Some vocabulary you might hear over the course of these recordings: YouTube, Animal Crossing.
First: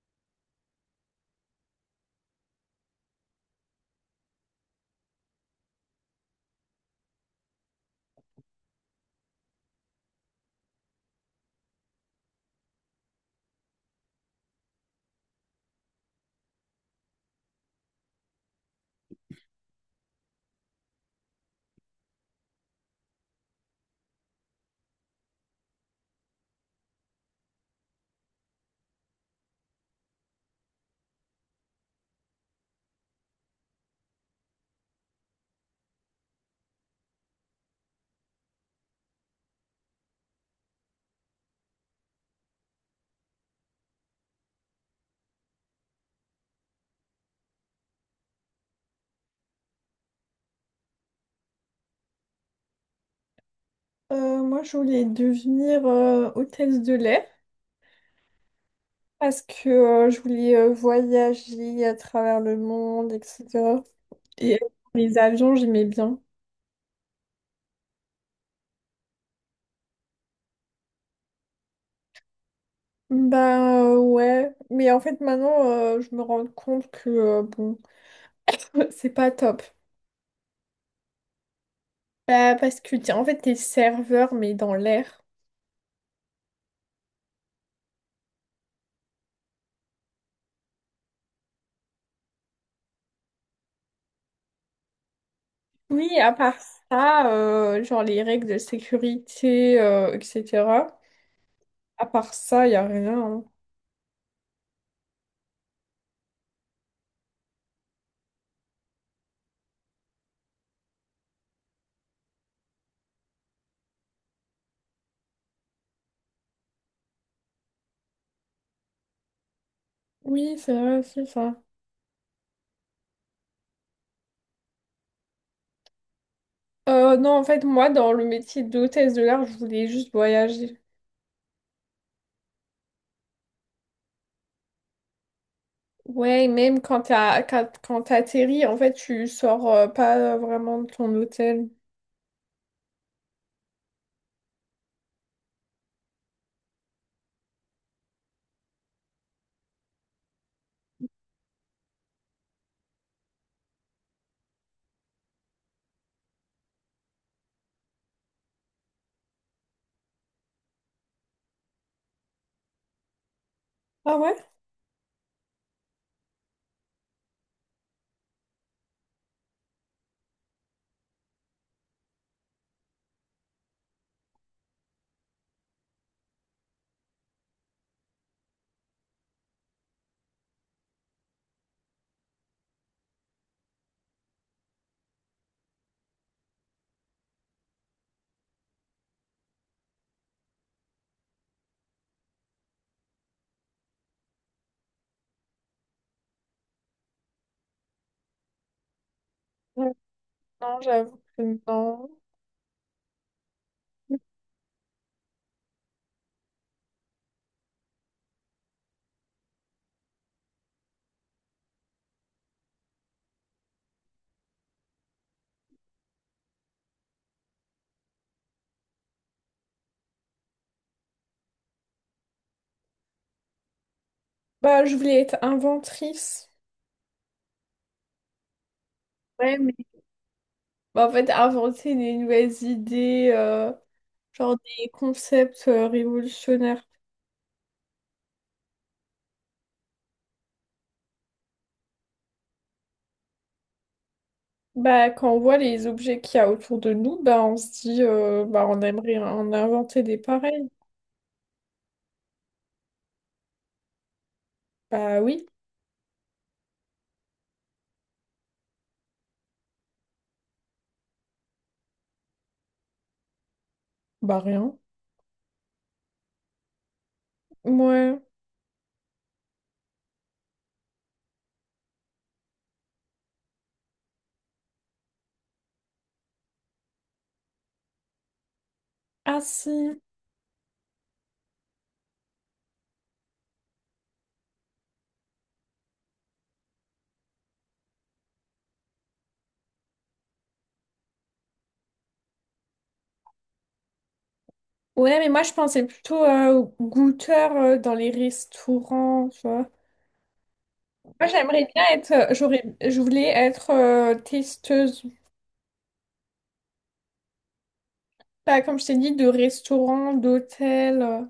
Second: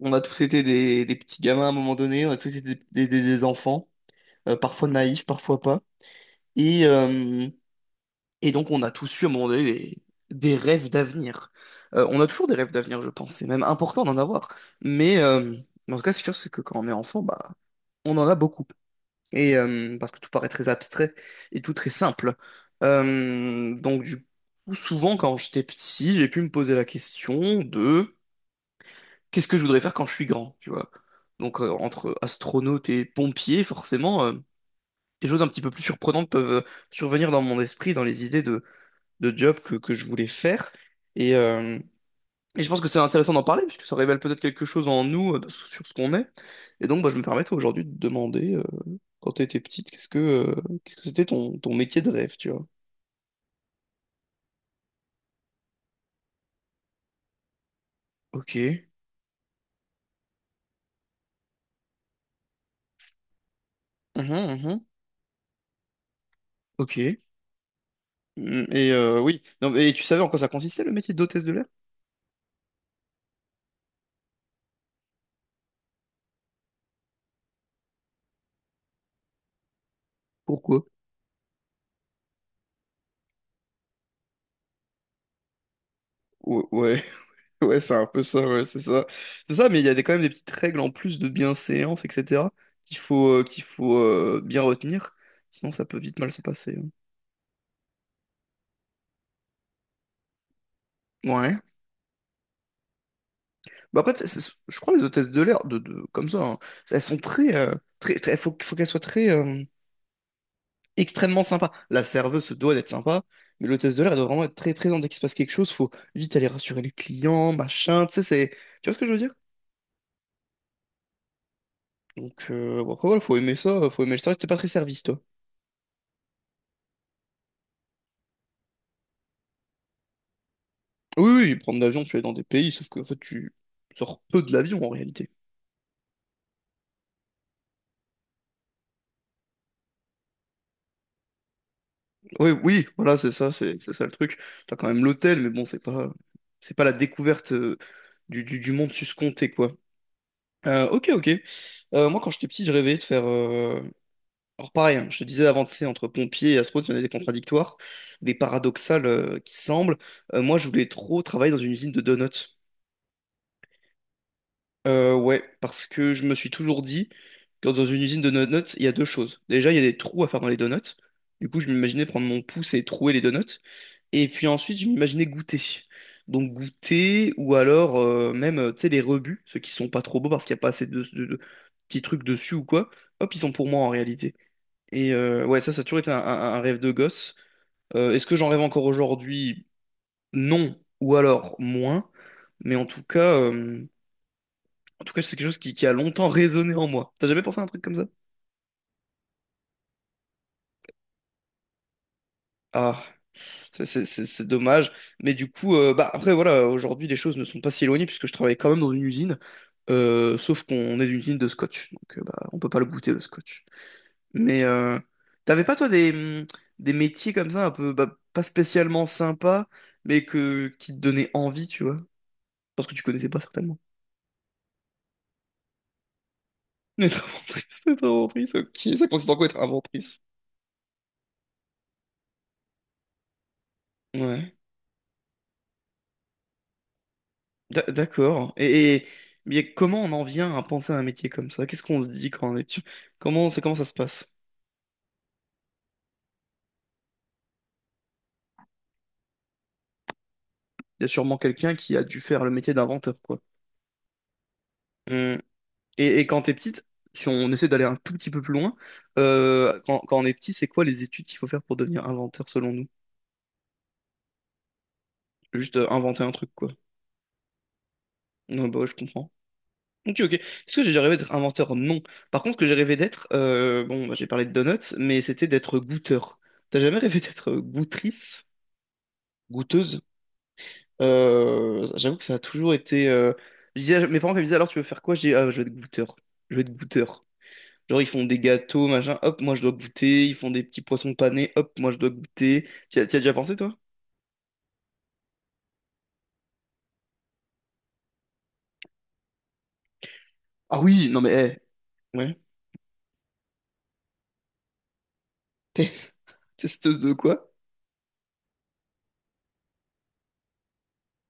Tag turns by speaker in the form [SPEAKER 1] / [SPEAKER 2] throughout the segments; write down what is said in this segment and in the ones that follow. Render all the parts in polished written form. [SPEAKER 1] On a tous été des petits gamins à un moment donné, on a tous été des enfants, parfois naïfs, parfois pas. Et, euh, et donc on a tous eu à un moment donné des rêves d'avenir. On a toujours des rêves d'avenir, je pense. C'est même important d'en avoir. Mais euh, mais en tout cas, ce qui est sûr, c'est que quand on est enfant, bah, on en a beaucoup. Et parce que tout paraît très abstrait et tout très simple. Donc du coup, souvent quand j'étais petit, j'ai pu me poser la question de qu'est-ce que je voudrais faire quand je suis grand, tu vois? Donc entre astronaute et pompier, forcément, des choses un petit peu plus surprenantes peuvent survenir dans mon esprit, dans les idées de job que je voulais faire. Et, euh, et je pense que c'est intéressant d'en parler, puisque ça révèle peut-être quelque chose en nous, sur ce qu'on est. Et donc bah, je me permets toi, aujourd'hui de te demander, quand tu étais petite, qu'est-ce que c'était ton métier de rêve, tu vois?
[SPEAKER 2] Moi, je voulais devenir hôtesse de l'air
[SPEAKER 1] Ok.
[SPEAKER 2] parce que je voulais voyager à travers le monde, etc.
[SPEAKER 1] Mhm,
[SPEAKER 2] Et
[SPEAKER 1] mhm.
[SPEAKER 2] les avions, j'aimais bien.
[SPEAKER 1] Ok. Mm. Et oui. Non, mais tu savais en quoi ça consistait le métier d'hôtesse de l'air?
[SPEAKER 2] Bah ouais, mais en fait maintenant, je me rends compte que bon, c'est pas top.
[SPEAKER 1] Pourquoi?
[SPEAKER 2] Bah, parce que en fait, t'es serveur, mais dans l'air.
[SPEAKER 1] Ouais. Ouais, c'est un peu ça, ouais, c'est ça. C'est ça, mais il y a quand même des petites règles en plus de bienséance, etc., qu'il faut bien retenir. Sinon, ça peut
[SPEAKER 2] Oui,
[SPEAKER 1] vite mal
[SPEAKER 2] à
[SPEAKER 1] se
[SPEAKER 2] part
[SPEAKER 1] passer, hein.
[SPEAKER 2] ça, genre les règles de sécurité, etc.
[SPEAKER 1] Ouais.
[SPEAKER 2] À part ça, y a rien, hein.
[SPEAKER 1] Bah après, je crois que les hôtesses de l'air, de, comme ça, hein, elles sont très. Faut qu'elles soient extrêmement sympas. La serveuse se doit d'être sympa, mais l'hôtesse de l'air, elle doit vraiment être très présente. Dès qu'il se passe quelque chose, faut vite aller rassurer les clients, machin, tu sais, c'est... Tu vois ce que je veux dire?
[SPEAKER 2] Oui, c'est vrai, c'est ça.
[SPEAKER 1] Donc, bon, après, voilà, faut aimer ça, faut aimer le service. T'es pas très service, toi.
[SPEAKER 2] Non, en fait, moi, dans le métier d'hôtesse de l'air, je voulais juste voyager.
[SPEAKER 1] Oui, oui, prendre l'avion, tu es dans des pays, sauf que en fait, tu sors peu de l'avion en réalité.
[SPEAKER 2] Ouais, et même quand t'atterris, en fait, tu sors pas vraiment de ton hôtel.
[SPEAKER 1] Oui, oui, voilà, c'est ça, c'est ça le truc. T'as quand même l'hôtel, mais bon, c'est pas la découverte du monde suscompté, quoi. Ok, ok. Moi, quand j'étais petit, je rêvais de faire. Alors, pareil, hein, je te disais avant, tu sais, entre pompiers et astronautes, il y en a des contradictoires, des paradoxales qui semblent. Moi, je voulais trop travailler dans une usine de donuts.
[SPEAKER 2] Ah ouais?
[SPEAKER 1] Ouais, parce que je me suis toujours dit que dans une usine de donuts, il y a deux choses. Déjà, il y a des trous à faire dans les donuts. Du coup, je m'imaginais prendre mon pouce et trouer les donuts. Et puis ensuite, je m'imaginais goûter. Donc goûter, ou alors même, tu sais, les rebuts, ceux qui sont pas trop beaux parce qu'il n'y a pas assez de petits trucs dessus ou quoi. Hop, ils sont pour moi en réalité. Et ouais, ça a toujours été un rêve de gosse. Est-ce que j'en rêve encore aujourd'hui? Non, ou alors moins. Mais en tout cas, c'est quelque chose qui a longtemps résonné en moi. T'as jamais pensé à un truc comme ça?
[SPEAKER 2] Mm. Non, j'avoue que non.
[SPEAKER 1] Ah, c'est dommage. Mais du coup, bah après, voilà, aujourd'hui, les choses ne sont pas si éloignées puisque je travaille quand même dans une usine. Sauf qu'on est d'une usine de scotch. Donc, bah, on peut pas le goûter, le scotch. Mais t'avais pas, toi, hum, des métiers comme ça, un peu bah, pas spécialement sympas, mais qui te donnaient envie, tu vois? Parce que tu connaissais pas certainement.
[SPEAKER 2] Bah, je voulais être inventrice.
[SPEAKER 1] Être inventrice, ok. Ça consiste en quoi être
[SPEAKER 2] Ouais, mais...
[SPEAKER 1] inventrice?
[SPEAKER 2] Bah, en fait, inventer des nouvelles idées,
[SPEAKER 1] Ouais.
[SPEAKER 2] genre des concepts révolutionnaires.
[SPEAKER 1] D'accord. Mais comment on en vient à penser à un métier comme ça? Qu'est-ce qu'on se dit quand on est... dessus. Comment ça se passe?
[SPEAKER 2] Bah, quand on voit les objets qu'il y a autour de nous, bah, on se dit, bah, on aimerait en inventer des pareils.
[SPEAKER 1] Il y a sûrement quelqu'un qui a dû faire le métier d'inventeur, quoi.
[SPEAKER 2] Bah
[SPEAKER 1] Hum.
[SPEAKER 2] oui,
[SPEAKER 1] Et quand t'es petite, si on essaie d'aller un tout petit peu plus loin, quand on est petit, c'est quoi les études qu'il faut faire pour devenir inventeur selon nous?
[SPEAKER 2] bah rien.
[SPEAKER 1] Juste inventer un truc, quoi.
[SPEAKER 2] Ouais.
[SPEAKER 1] Non, bah ouais, je comprends. Ok, ok. Est-ce que j'ai déjà rêvé d'être inventeur? Non. Par contre, ce que j'ai rêvé d'être, bon, bah, j'ai parlé de donuts, mais c'était d'être goûteur. T'as jamais rêvé d'être goûtrice?
[SPEAKER 2] Ah
[SPEAKER 1] Goûteuse?
[SPEAKER 2] si.
[SPEAKER 1] J'avoue que ça a toujours été. Je disais, mes parents me disaient alors tu veux faire quoi? Je dis ah, je veux être goûteur. Je veux être goûteur. Genre ils font des gâteaux, machin, hop, moi je dois goûter. Ils font des petits poissons panés, hop, moi je dois goûter. T'y as déjà pensé toi?
[SPEAKER 2] Ouais, mais moi je pensais plutôt aux goûteurs dans les restaurants, tu vois.
[SPEAKER 1] Ah oui, non
[SPEAKER 2] Moi
[SPEAKER 1] mais
[SPEAKER 2] j'aimerais bien être,
[SPEAKER 1] ouais.
[SPEAKER 2] j'aurais, je voulais être testeuse.
[SPEAKER 1] T'es testeuse de quoi?
[SPEAKER 2] Pas comme je t'ai dit, de restaurants, d'hôtels.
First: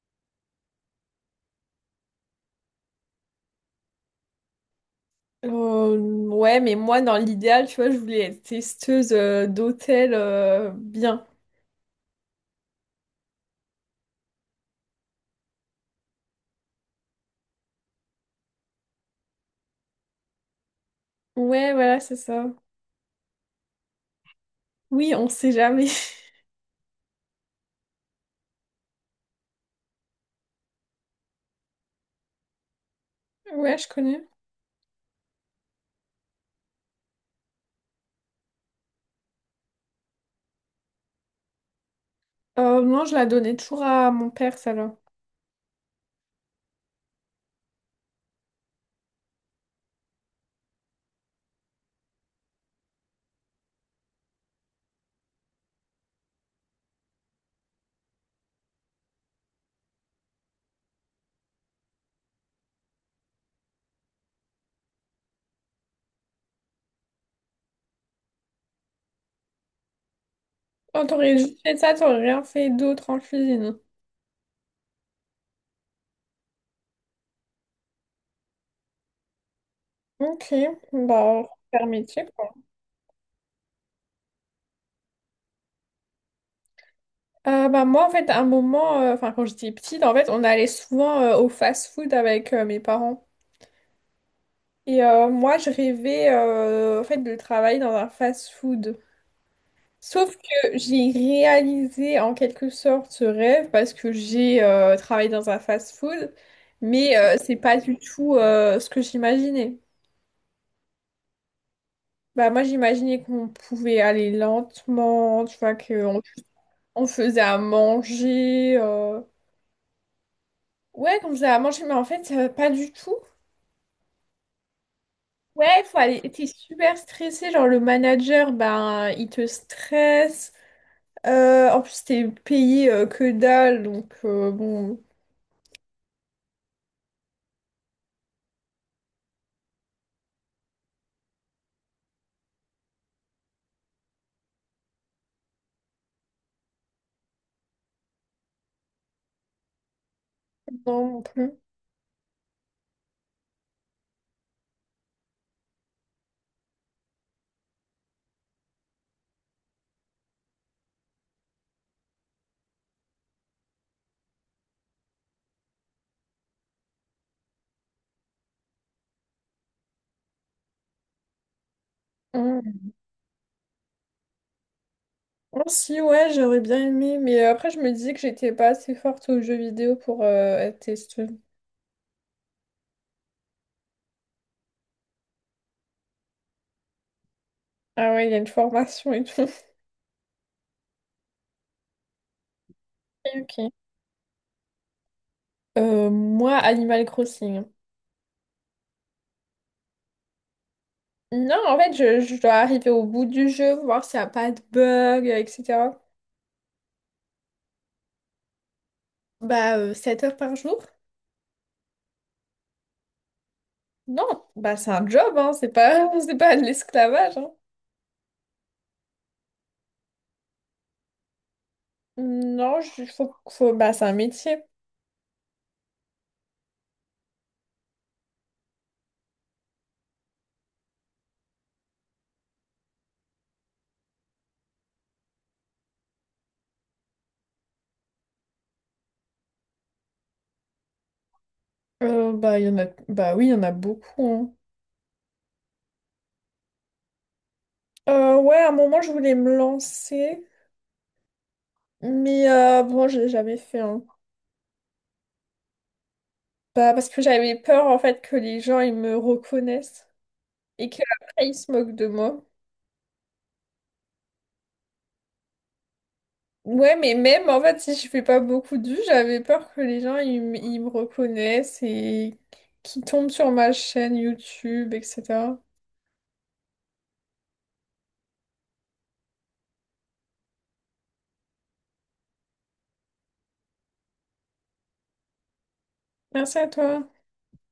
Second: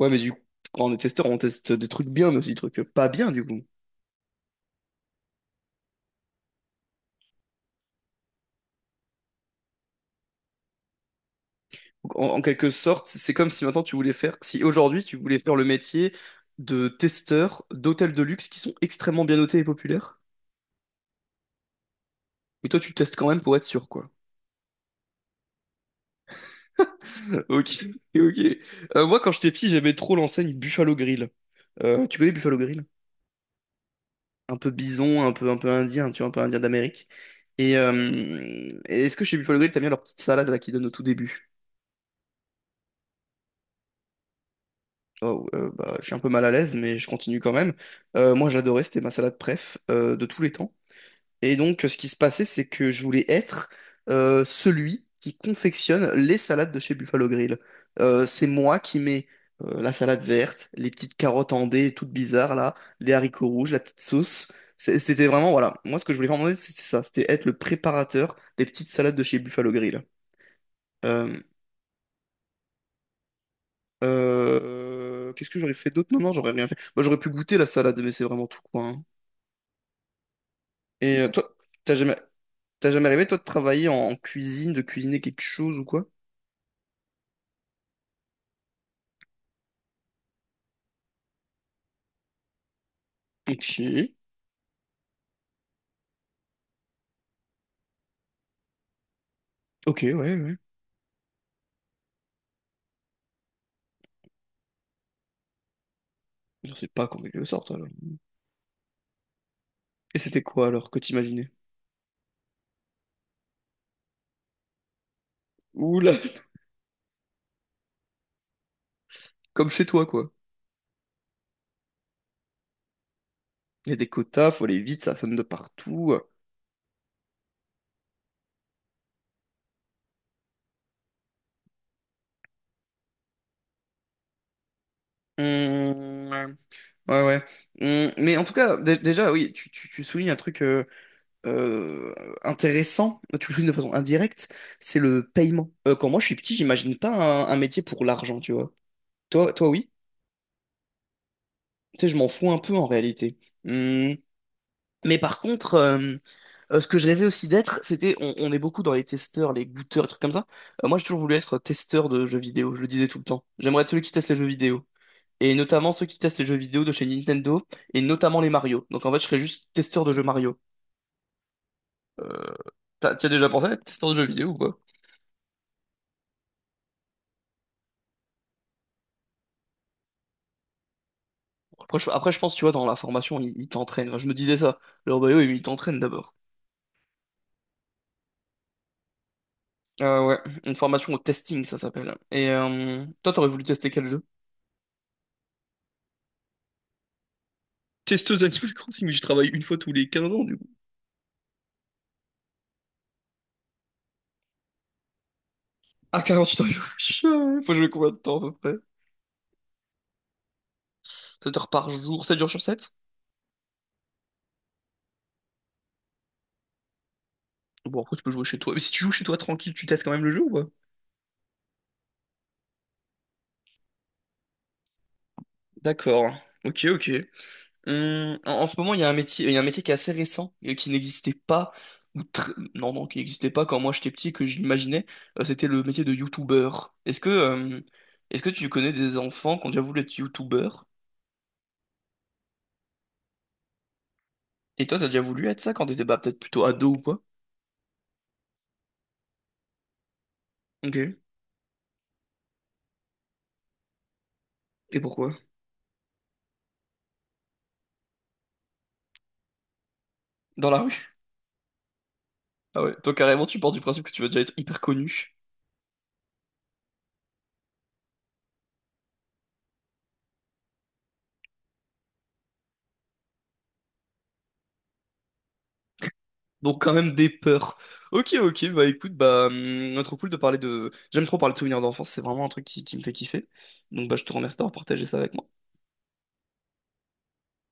[SPEAKER 1] Ouais mais du coup, quand on est testeur, on teste des trucs bien mais aussi des trucs pas bien du coup.
[SPEAKER 2] Euh, ouais, mais moi dans l'idéal, tu vois, je voulais être testeuse d'hôtels bien.
[SPEAKER 1] Donc, en quelque sorte, c'est comme si maintenant tu voulais faire, si aujourd'hui tu voulais faire le métier de testeur d'hôtels de luxe qui sont extrêmement bien notés et populaires,
[SPEAKER 2] Ouais, voilà, c'est ça.
[SPEAKER 1] mais toi tu testes quand même pour être sûr quoi.
[SPEAKER 2] Oui, on sait jamais.
[SPEAKER 1] Ok, ok. Moi, quand j'étais petit, j'aimais trop l'enseigne Buffalo Grill. Tu connais Buffalo Grill?
[SPEAKER 2] Ouais, je connais.
[SPEAKER 1] Un peu bison, un peu indien, tu vois, un peu indien d'Amérique. Et euh, et est-ce que chez Buffalo Grill, t'as bien leur petite salade là qu'ils donnent au tout début?
[SPEAKER 2] Non, je la donnais toujours à mon père, celle-là.
[SPEAKER 1] Oh, bah, je suis un peu mal à l'aise, mais je continue quand même. Moi, j'adorais, c'était ma salade préf de tous les temps. Et donc, ce qui se passait, c'est que je voulais être celui qui confectionne les salades de chez Buffalo Grill. C'est moi qui mets la salade verte, les petites carottes en dés toutes bizarres là, les haricots rouges, la petite sauce. C'était vraiment, voilà. Moi, ce que je voulais vraiment, c'est ça. C'était être le préparateur des petites salades de chez Buffalo Grill.
[SPEAKER 2] Oh,
[SPEAKER 1] Euh,
[SPEAKER 2] t'aurais juste fait ça, t'aurais rien fait d'autre en cuisine.
[SPEAKER 1] Qu'est-ce que j'aurais fait d'autre? Non, non, j'aurais rien fait. Moi, j'aurais pu goûter la salade, mais c'est vraiment tout, quoi, hein.
[SPEAKER 2] Ok,
[SPEAKER 1] Et
[SPEAKER 2] bah,
[SPEAKER 1] toi,
[SPEAKER 2] super
[SPEAKER 1] t'as jamais,
[SPEAKER 2] métier, quoi.
[SPEAKER 1] t'as jamais rêvé, toi, de travailler en cuisine, de cuisiner quelque chose ou quoi?
[SPEAKER 2] Moi, en fait, à un moment, enfin, quand j'étais petite, en fait, on allait souvent au fast-food avec mes parents.
[SPEAKER 1] Ok,
[SPEAKER 2] Et moi, je rêvais, en fait, de travailler dans un fast-food.
[SPEAKER 1] ok, ouais,
[SPEAKER 2] Sauf
[SPEAKER 1] ouais.
[SPEAKER 2] que j'ai réalisé, en quelque sorte, ce rêve parce que j'ai travaillé dans un fast-food,
[SPEAKER 1] Je sais pas
[SPEAKER 2] mais
[SPEAKER 1] combien ils le
[SPEAKER 2] c'est
[SPEAKER 1] sortent
[SPEAKER 2] pas
[SPEAKER 1] alors.
[SPEAKER 2] du tout ce que j'imaginais.
[SPEAKER 1] Et c'était quoi alors que t'imaginais?
[SPEAKER 2] Bah, moi, j'imaginais qu'on pouvait aller lentement, tu vois,
[SPEAKER 1] Oula,
[SPEAKER 2] qu'on on faisait à manger, euh.
[SPEAKER 1] comme chez toi quoi.
[SPEAKER 2] Ouais, comme ça à manger, mais en fait, pas du tout.
[SPEAKER 1] Il y a des quotas, faut aller vite, ça sonne de
[SPEAKER 2] Ouais, faut
[SPEAKER 1] partout.
[SPEAKER 2] aller. T'es super stressé, genre le manager, ben, il te stresse. En plus, t'es payé que dalle, donc bon,
[SPEAKER 1] Hum, ouais, ouais. Mais en tout cas, déjà, oui, tu soulignes un truc euh, intéressant, tu le soulignes de façon indirecte, c'est le paiement. Quand moi je suis petit, j'imagine pas un métier pour l'argent, tu vois. Toi, toi, oui.
[SPEAKER 2] non non plus.
[SPEAKER 1] Tu sais, je m'en fous un peu en réalité. Mmh. Mais par contre, ce que je rêvais aussi d'être, c'était, on est beaucoup dans les testeurs, les goûteurs, les trucs comme ça. Moi, j'ai toujours voulu être testeur de jeux vidéo, je le disais tout le temps. J'aimerais être celui qui teste les jeux vidéo. Et notamment ceux qui testent les jeux vidéo de chez Nintendo, et notamment les Mario. Donc en fait, je serais juste testeur de jeux Mario. Euh,
[SPEAKER 2] Mm.
[SPEAKER 1] t'y as déjà pensé à être testeur de jeux vidéo ou quoi?
[SPEAKER 2] Oh, si, ouais, j'aurais bien aimé, mais après, je me disais que j'étais pas assez forte aux jeux vidéo pour être testeuse.
[SPEAKER 1] Après, je pense, tu vois, dans la formation, ils t'entraînent. Enfin, je me disais ça. Leur bio, ils t'entraînent d'abord.
[SPEAKER 2] Ah ouais, il y a une formation et tout.
[SPEAKER 1] Ouais, une formation au testing, ça s'appelle. Et toi, t'aurais voulu
[SPEAKER 2] Ok.
[SPEAKER 1] tester quel jeu?
[SPEAKER 2] Moi, Animal Crossing.
[SPEAKER 1] Testeuse Animal Crossing, mais je travaille une fois tous les 15 ans.
[SPEAKER 2] Non, en fait, je dois arriver au bout du jeu, voir s'il n'y a pas de bug, etc.
[SPEAKER 1] Ah, 48 heures, il faut jouer combien de temps à peu près?
[SPEAKER 2] Bah, 7 heures par jour?
[SPEAKER 1] 7 heures par jour, 7 jours sur 7?
[SPEAKER 2] Non, bah c'est un job, hein, c'est pas, c'est pas de l'esclavage, hein.
[SPEAKER 1] Bon, après, tu peux jouer chez toi. Mais si tu joues chez toi tranquille, tu testes quand même le jeu ou pas?
[SPEAKER 2] Non, je- bah c'est un métier.
[SPEAKER 1] D'accord. Ok, ok. En ce moment, il y a un métier, il y a un métier qui est assez récent et qui n'existait pas, non, non, qui n'existait pas quand moi j'étais petit, et que je l'imaginais. C'était le métier de youtubeur. Est-ce que tu connais des enfants qui ont déjà voulu être youtubeur?
[SPEAKER 2] Il y en a, bah oui, il y en a beaucoup,
[SPEAKER 1] Et toi, t'as déjà voulu être ça quand t'étais bah, peut-être plutôt ado ou quoi?
[SPEAKER 2] hein. Ouais, à un moment, je voulais me lancer,
[SPEAKER 1] Ok.
[SPEAKER 2] mais bon, j'ai jamais fait, hein.
[SPEAKER 1] Et pourquoi?
[SPEAKER 2] Bah, parce que j'avais peur, en fait, que les gens, ils me reconnaissent
[SPEAKER 1] Dans la
[SPEAKER 2] et
[SPEAKER 1] rue?
[SPEAKER 2] qu'après, ils se moquent de moi.
[SPEAKER 1] Ah ouais. Toi, carrément, tu pars du principe que tu vas déjà être hyper connu.
[SPEAKER 2] Ouais, mais même en fait, si je fais pas beaucoup de vues, j'avais peur que les gens ils me reconnaissent et qu'ils tombent sur ma chaîne YouTube, etc.
[SPEAKER 1] Donc, quand même des peurs. Ok, ok, bah écoute, bah, trop cool de parler de. J'aime trop parler de souvenirs d'enfance, c'est vraiment un truc qui me fait kiffer. Donc, bah, je te remercie d'avoir partagé ça avec moi.
[SPEAKER 2] Merci à toi.